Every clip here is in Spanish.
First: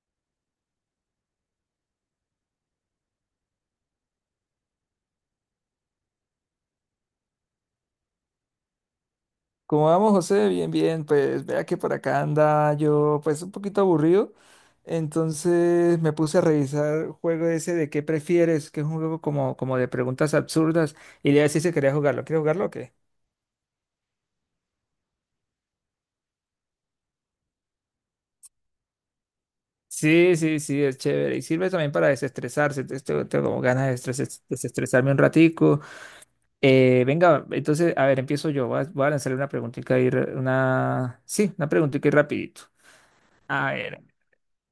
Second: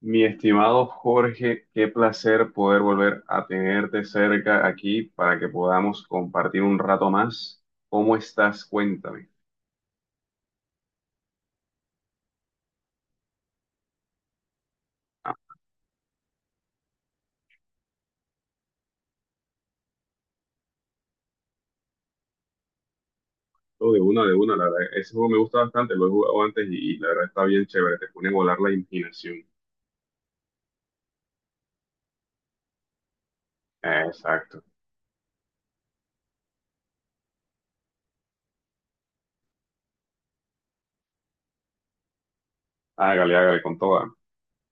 Mi estimado Jorge, qué placer poder volver a tenerte cerca aquí para que podamos compartir un rato más. ¿Cómo estás? Cuéntame. ¿Cómo vamos, José? Bien, pues vea que por acá anda yo pues un poquito aburrido, Ah, entonces me puse a revisar juego ese de qué prefieres, que es un juego como de preguntas absurdas y le decía si quería jugarlo. ¿Quieres jugarlo o qué? todo de una, la verdad. Ese juego me gusta bastante, lo he jugado antes y la verdad está bien chévere, te pone a volar la imaginación. Sí, es chévere y sirve también para desestresarse, entonces tengo como ganas de Exacto. desestresarme un ratico. Venga, entonces, a ver, empiezo yo, voy a lanzarle una preguntita ahí, una preguntita ahí rapidito. Hágale, hágale A con ver. toda.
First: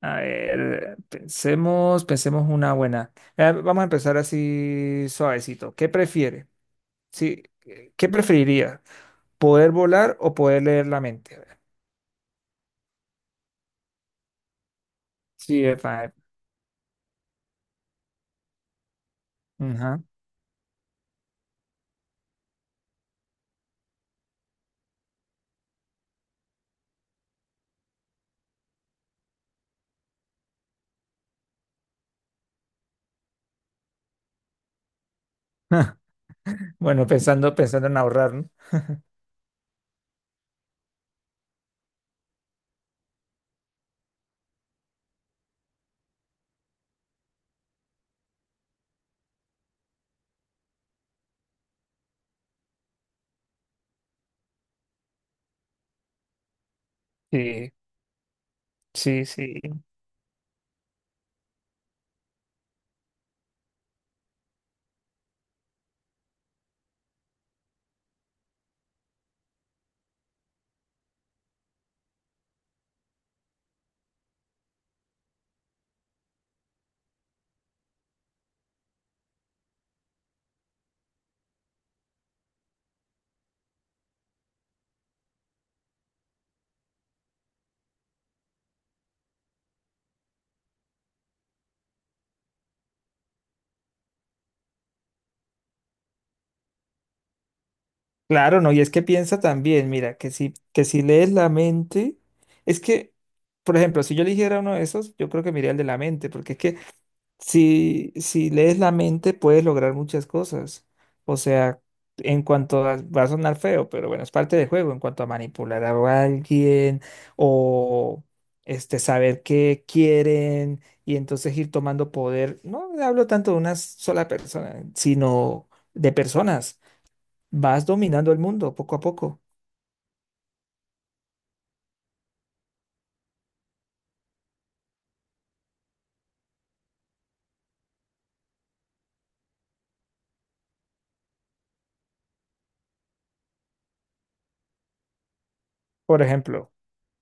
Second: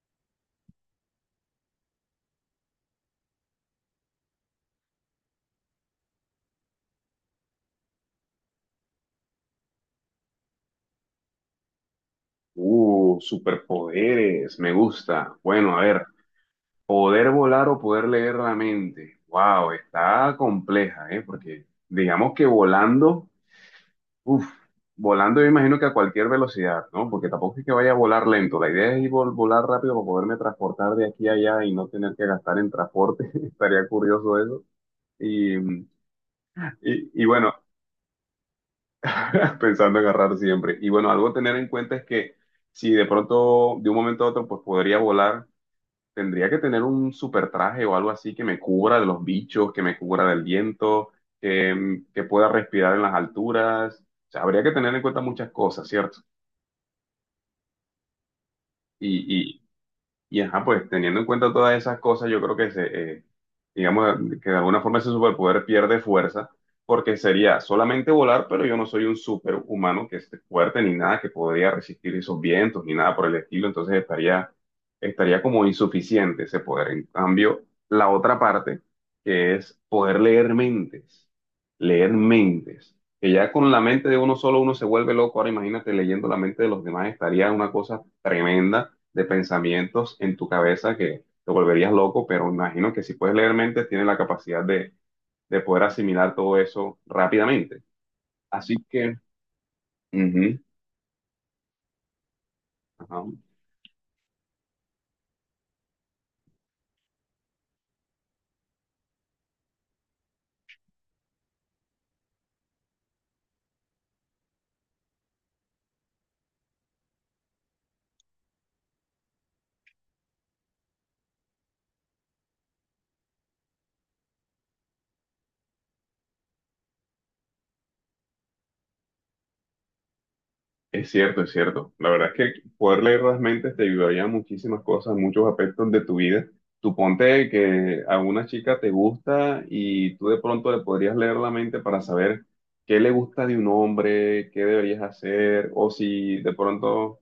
A ver, pensemos una buena. Vamos a empezar así suavecito. ¿Qué prefiere? Sí, ¿qué preferiría? ¿Poder volar o poder leer la mente? A ver. Superpoderes, me gusta. Sí, Bueno, a epa, ver, poder volar o poder leer la mente. Wow, ajá. está compleja, ¿eh? Porque digamos que volando. Uf, volando yo imagino que a cualquier velocidad, ¿no? Porque tampoco es que vaya a volar lento. La idea es ir volar rápido para poderme transportar de aquí a allá y no tener que gastar en transporte. Estaría curioso eso. Y, Bueno, y, y bueno, pensando en ahorrar, ¿no? pensando en agarrar siempre. Y bueno, algo a tener en cuenta es que si de pronto, de un momento a otro, pues podría volar, tendría que tener un super traje o algo así que me cubra de los bichos, que me cubra del viento, que pueda respirar en las alturas. O sea, habría que tener en cuenta muchas cosas, ¿cierto? Sí, sí, sí. y, Y ajá, pues teniendo en cuenta todas esas cosas, yo creo eh, digamos, que de alguna forma ese superpoder pierde fuerza, porque sería solamente volar, pero yo no soy un superhumano que esté fuerte ni nada, que podría resistir esos vientos ni nada por el estilo, entonces estaría como insuficiente ese poder. En cambio, la otra parte, que es poder leer mentes, que ya con la mente de uno solo uno se vuelve loco, ahora imagínate leyendo la mente de los demás, estaría una cosa tremenda de pensamientos en tu cabeza que te volverías loco, pero imagino que si puedes leer mente, tienes la capacidad de poder asimilar todo eso rápidamente. Claro, no, Así y es que que, piensa también, mira, ujú, que si lees la mente, es que, ajá, por ejemplo, si yo eligiera uno de esos, yo creo que me iría el de la mente, porque es que si, si lees la mente, puedes lograr muchas cosas. O sea, en cuanto a, va a sonar feo, pero bueno, es parte del juego. En cuanto a manipular a alguien o este, saber qué quieren y entonces ir tomando poder. No hablo tanto de una sola persona, sino de personas. Vas dominando el mundo poco a poco. es cierto, es cierto. La verdad es que poder leer las mentes te ayudaría en muchísimas cosas, en muchos aspectos de tu vida. Tú ponte que a una chica te gusta y tú de pronto le podrías leer la mente para saber qué le gusta de un hombre, qué deberías hacer, Por ejemplo.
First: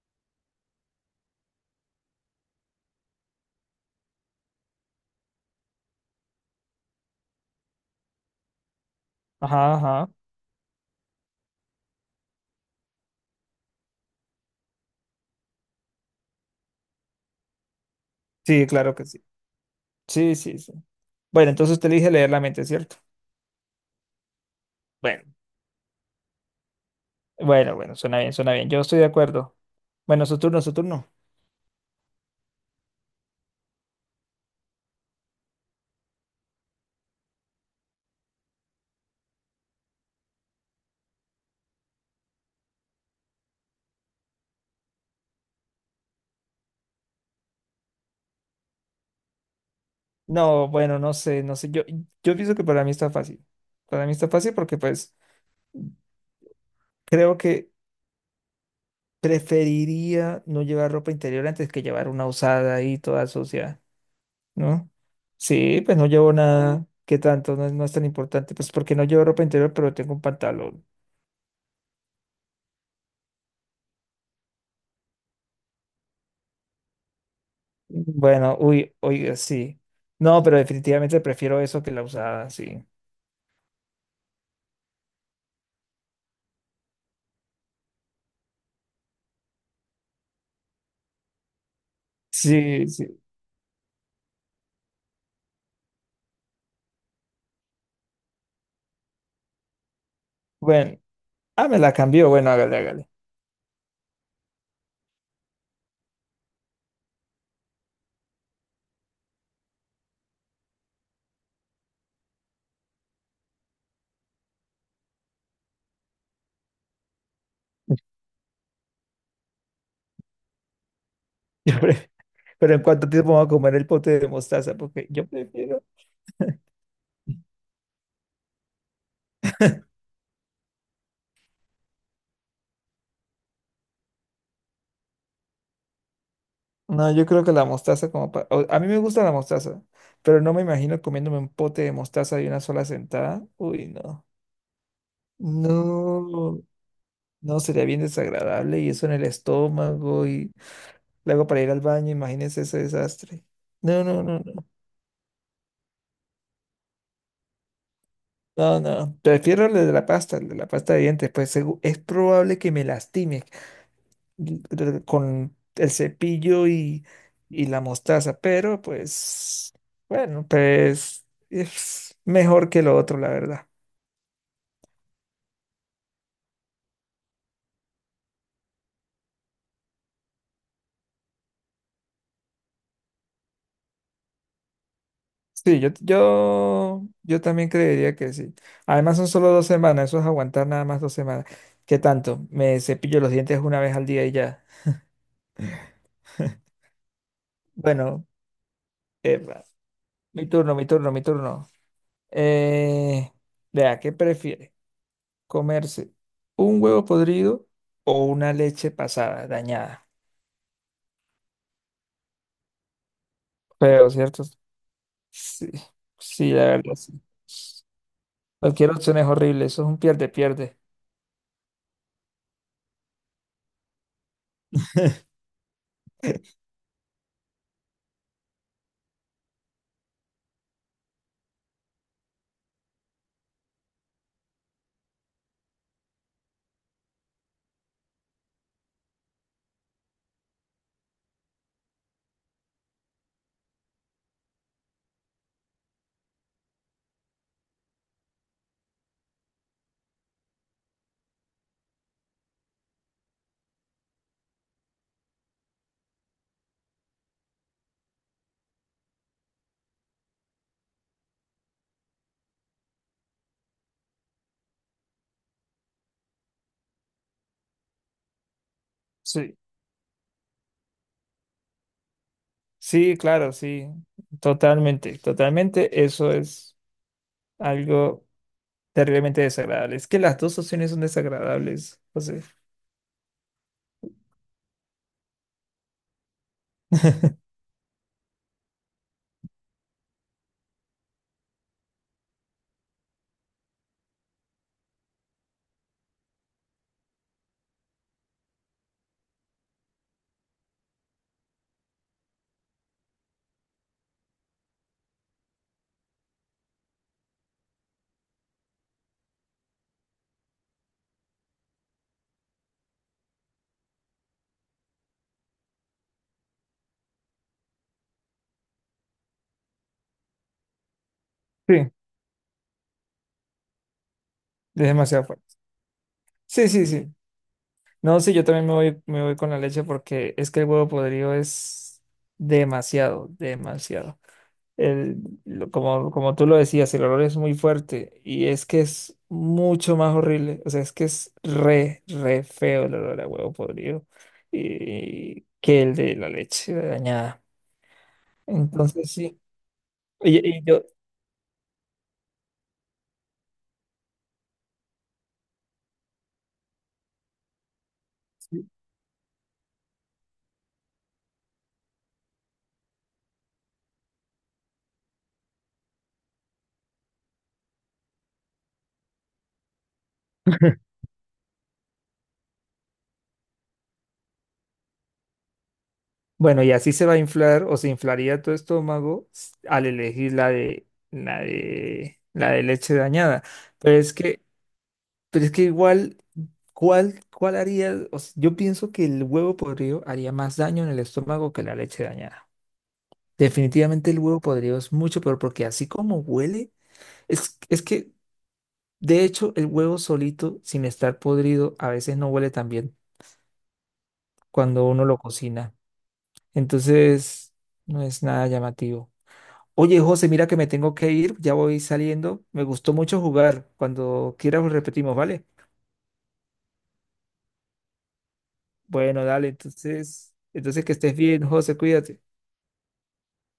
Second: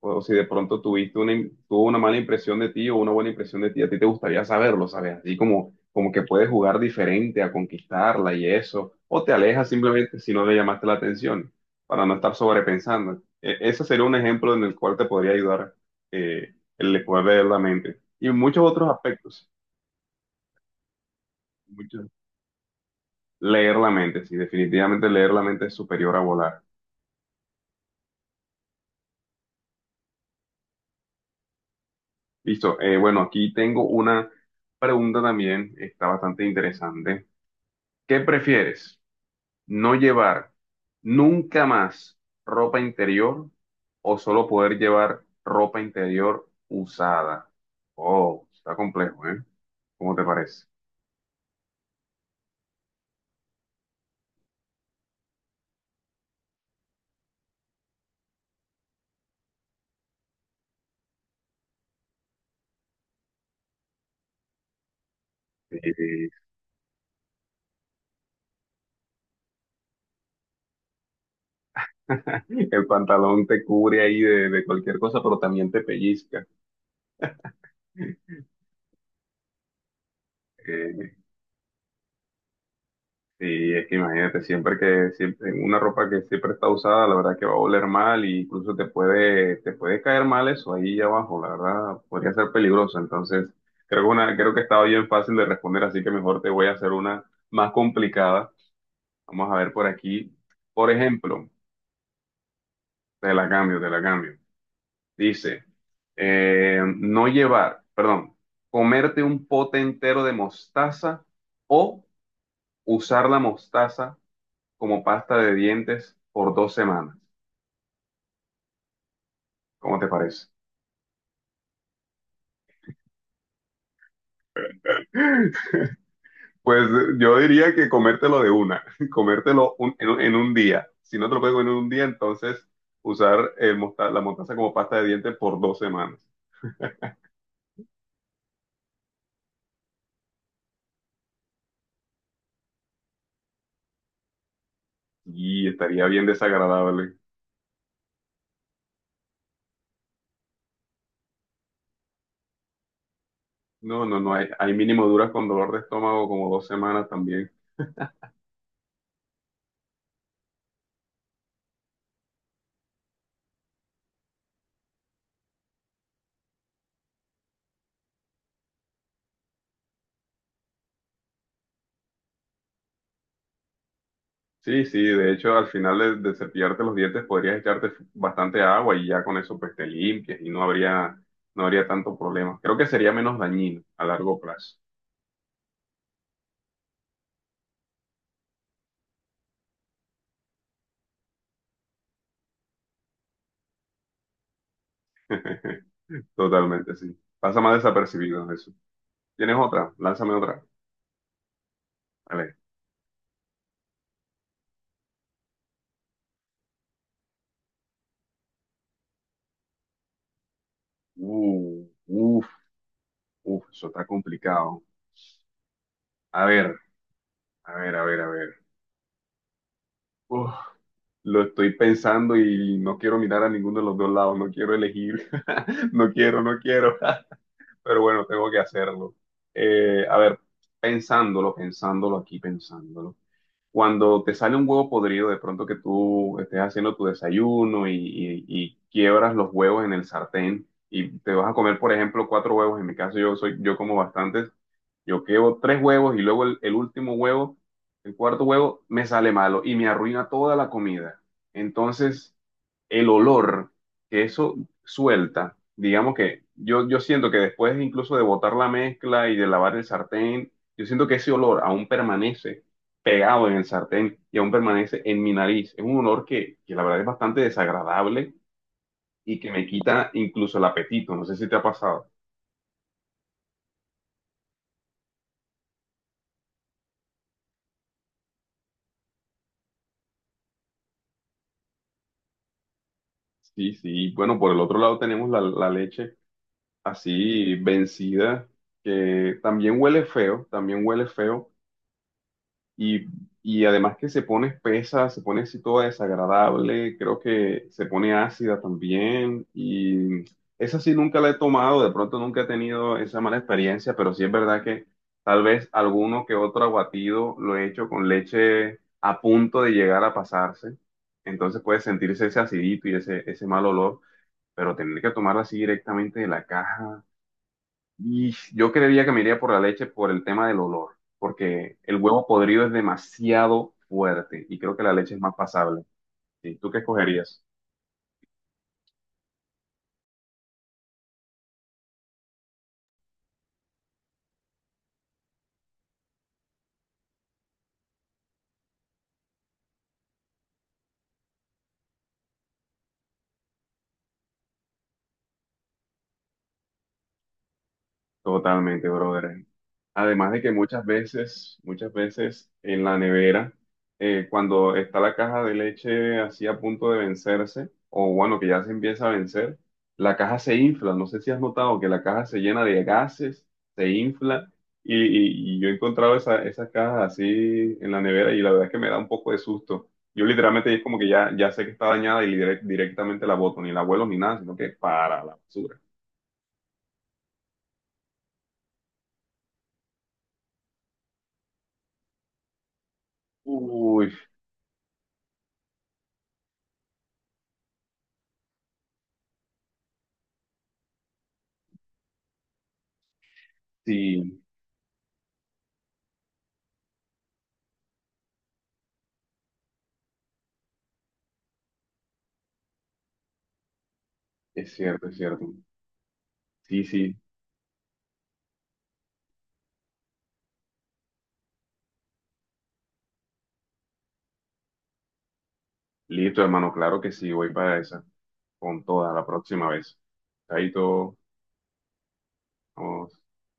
o si de pronto tuvo una mala impresión de ti o una buena impresión de ti, a ti te gustaría saberlo, ¿sabes? Así como que puedes jugar diferente a conquistarla y eso, o te alejas Ajá, ajá. simplemente si no le llamaste la atención, para no estar sobrepensando. Ese sería un ejemplo en el cual te podría ayudar el de poder leer la mente. Y muchos Sí, otros claro que sí. aspectos, Sí, sí, sí. Bueno, entonces te muchos- dije leer la mente, ¿cierto? leer la mente, sí, definitivamente Bueno. leer la mente es superior a volar. Bueno, bueno, suena bien, suena bien. Yo estoy de acuerdo. Bueno, su turno. Listo, bueno, aquí tengo una pregunta también, está bastante interesante. ¿Qué prefieres? No llevar nunca más ropa interior o solo poder llevar ropa interior usada. Oh, está complejo, ¿eh? ¿Cómo te parece? No, bueno, no sé, no sé. Yo pienso que para mí está fácil. Para mí está fácil porque pues creo que preferiría no llevar ropa interior antes que llevar una usada ahí toda sucia, ¿no? Sí, Sí, pues no sí. llevo nada. ¿Qué tanto? No es tan importante. Pues porque no llevo ropa interior, pero tengo un pantalón. El pantalón te cubre ahí de cualquier cosa, pero también te pellizca. Bueno, uy, oiga, sí. No, pero Eh, definitivamente prefiero eso que la usada, sí. Sí, es que imagínate, siempre, una ropa que siempre está usada, la verdad que va a oler mal y incluso te puede caer mal eso ahí abajo, la verdad, podría ser Sí, peligroso. sí. Entonces, creo que estaba bien fácil de responder, así que mejor te voy a hacer una más complicada. Vamos a ver por aquí. Por Bueno, ejemplo, ah, me la cambió. Bueno, hágale. te la cambio, te la cambio. Dice, no llevar, perdón, comerte un pote entero de mostaza o usar la mostaza como pasta de dientes por dos semanas. ¿Cómo te parece? Yo pre- Pero ¿en cuánto tiempo vamos a comer el pote de mostaza? Porque yo prefiero. Pues yo diría que comértelo de una, comértelo un- en, un en un día. Si no te lo puedes comer en un día, entonces usar el la mostaza como pasta de dientes por dos semanas. No, yo creo que la mostaza como pa- o- a mí me gusta la mostaza, pero no me imagino comiéndome un pote de mostaza de una sola sentada. Uy, no. Y estaría bien No, desagradable. no, sería bien desagradable y eso en el estómago y luego para ir al baño, imagínense ese desastre. No, No, no, no, no, no, no. hay mínimo duras con dolor de estómago como dos semanas también. No, no. Prefiero el de la pasta, el de la pasta de dientes, pues es probable que me lastime con el cepillo y la mostaza, pero pues, bueno, pues es mejor que lo otro, la verdad. Sí, sí, de hecho al final de cepillarte los dientes podrías echarte bastante agua y ya con eso pues te limpias y no habría tanto problema. Creo que sería menos dañino a largo plazo. Sí, yo también creería que sí. Además son solo dos semanas, eso es aguantar nada más dos semanas. ¿Qué tanto? Me cepillo los dientes una vez al día y ya. Totalmente, sí. Pasa más Bueno, desapercibido eso. ¿Tienes epa, otra? Lánzame mi otra. turno, mi turno, mi turno. Vale. Eh, Vea, ¿qué prefiere? ¿Comerse un huevo podrido o una leche pasada, dañada? Uh, uf, uf, eso está Pero, ¿cierto? complicado. Sí, A sí, la ver, verdad, sí. a ver, a ver, a ver. Cualquier opción es horrible, eso es un Uf, pierde-pierde. lo estoy pensando y no quiero mirar a ninguno de los dos lados, no quiero elegir, no quiero, no quiero. Pero bueno, tengo que hacerlo. A ver, pensándolo, pensándolo aquí, pensándolo. Cuando te sale un huevo podrido, de pronto que tú estés haciendo tu desayuno y quiebras los huevos en el sartén y te vas a comer, por ejemplo, cuatro huevos. En mi caso, yo como bastantes. Yo quebo tres huevos y luego el último huevo, el cuarto huevo, me sale malo y me arruina toda la comida. Entonces el olor que eso suelta, digamos yo siento que después incluso de botar la mezcla y de lavar el sartén, yo siento que ese olor aún permanece pegado en el sartén y aún permanece en mi nariz. Es un olor que la verdad es bastante desagradable y que Sí, me quita incluso el apetito. No sé si te ha pasado. sí, claro, sí, totalmente, totalmente, eso es algo terriblemente desagradable. Es que las dos opciones son desagradables, José. Sí, sí. Bueno, por el otro lado tenemos la leche así vencida, que también huele feo, también huele feo. Y, y además que se pone espesa, se pone así toda desagradable, creo que se pone ácida también. Y esa sí nunca la he tomado, de pronto nunca he tenido esa mala experiencia, pero sí es verdad que tal vez alguno que otro aguatido lo he hecho con leche a punto de llegar a pasarse. Entonces puede sentirse ese acidito y ese mal olor, pero tener que tomarla así directamente de la caja. Y yo creería que me iría por la leche por el tema del olor, Sí, porque es el huevo podrido es demasiado fuerte y creo que la leche es demasiado más fuerte. pasable. ¿Sí? Sí, ¿Tú qué sí, sí. escogerías? No, sí, yo también me voy con la leche porque es que el huevo podrido es demasiado, demasiado. el- Como, como tú lo decías, el olor es muy fuerte y es que es mucho más horrible. O sea, es que es re, re feo el olor a huevo podrido y, que el de la leche dañada. Totalmente, Entonces, sí. brother. Además Y, de que y yo, muchas veces en la nevera, cuando está la caja de leche así a punto de vencerse, o bueno, que ya sí. se empieza a vencer, la caja se infla. No sé si has notado que la caja se llena de gases, se infla, y yo he encontrado esas cajas así en la nevera y la verdad es que me da un poco de susto. Yo literalmente es como que ya, ya sé que está dañada y directamente la boto, ni la vuelo ni nada, sino que para la basura. Bueno, y así se va a inflar o se inflaría tu estómago al elegir la de leche dañada. Pero Uy, es que Pero es que igual, cuál haría? O sea, yo pienso que el huevo podrido haría más daño en el estómago que la leche dañada. Definitivamente el huevo sí. podrido es mucho peor porque así como huele, es que de hecho el huevo solito, sin estar podrido, a veces no huele tan bien Es cuando uno cierto, es lo cierto. cocina. Sí, sí. Entonces, no es nada llamativo. Oye, José, mira que me tengo que ir, ya voy saliendo. Me gustó mucho jugar. Cuando quieras repetimos, ¿vale? Listo, hermano. Claro que sí. Voy para esa. Con toda Bueno, la dale, próxima vez. entonces que estés Chaito. bien, José, cuídate. Vamos.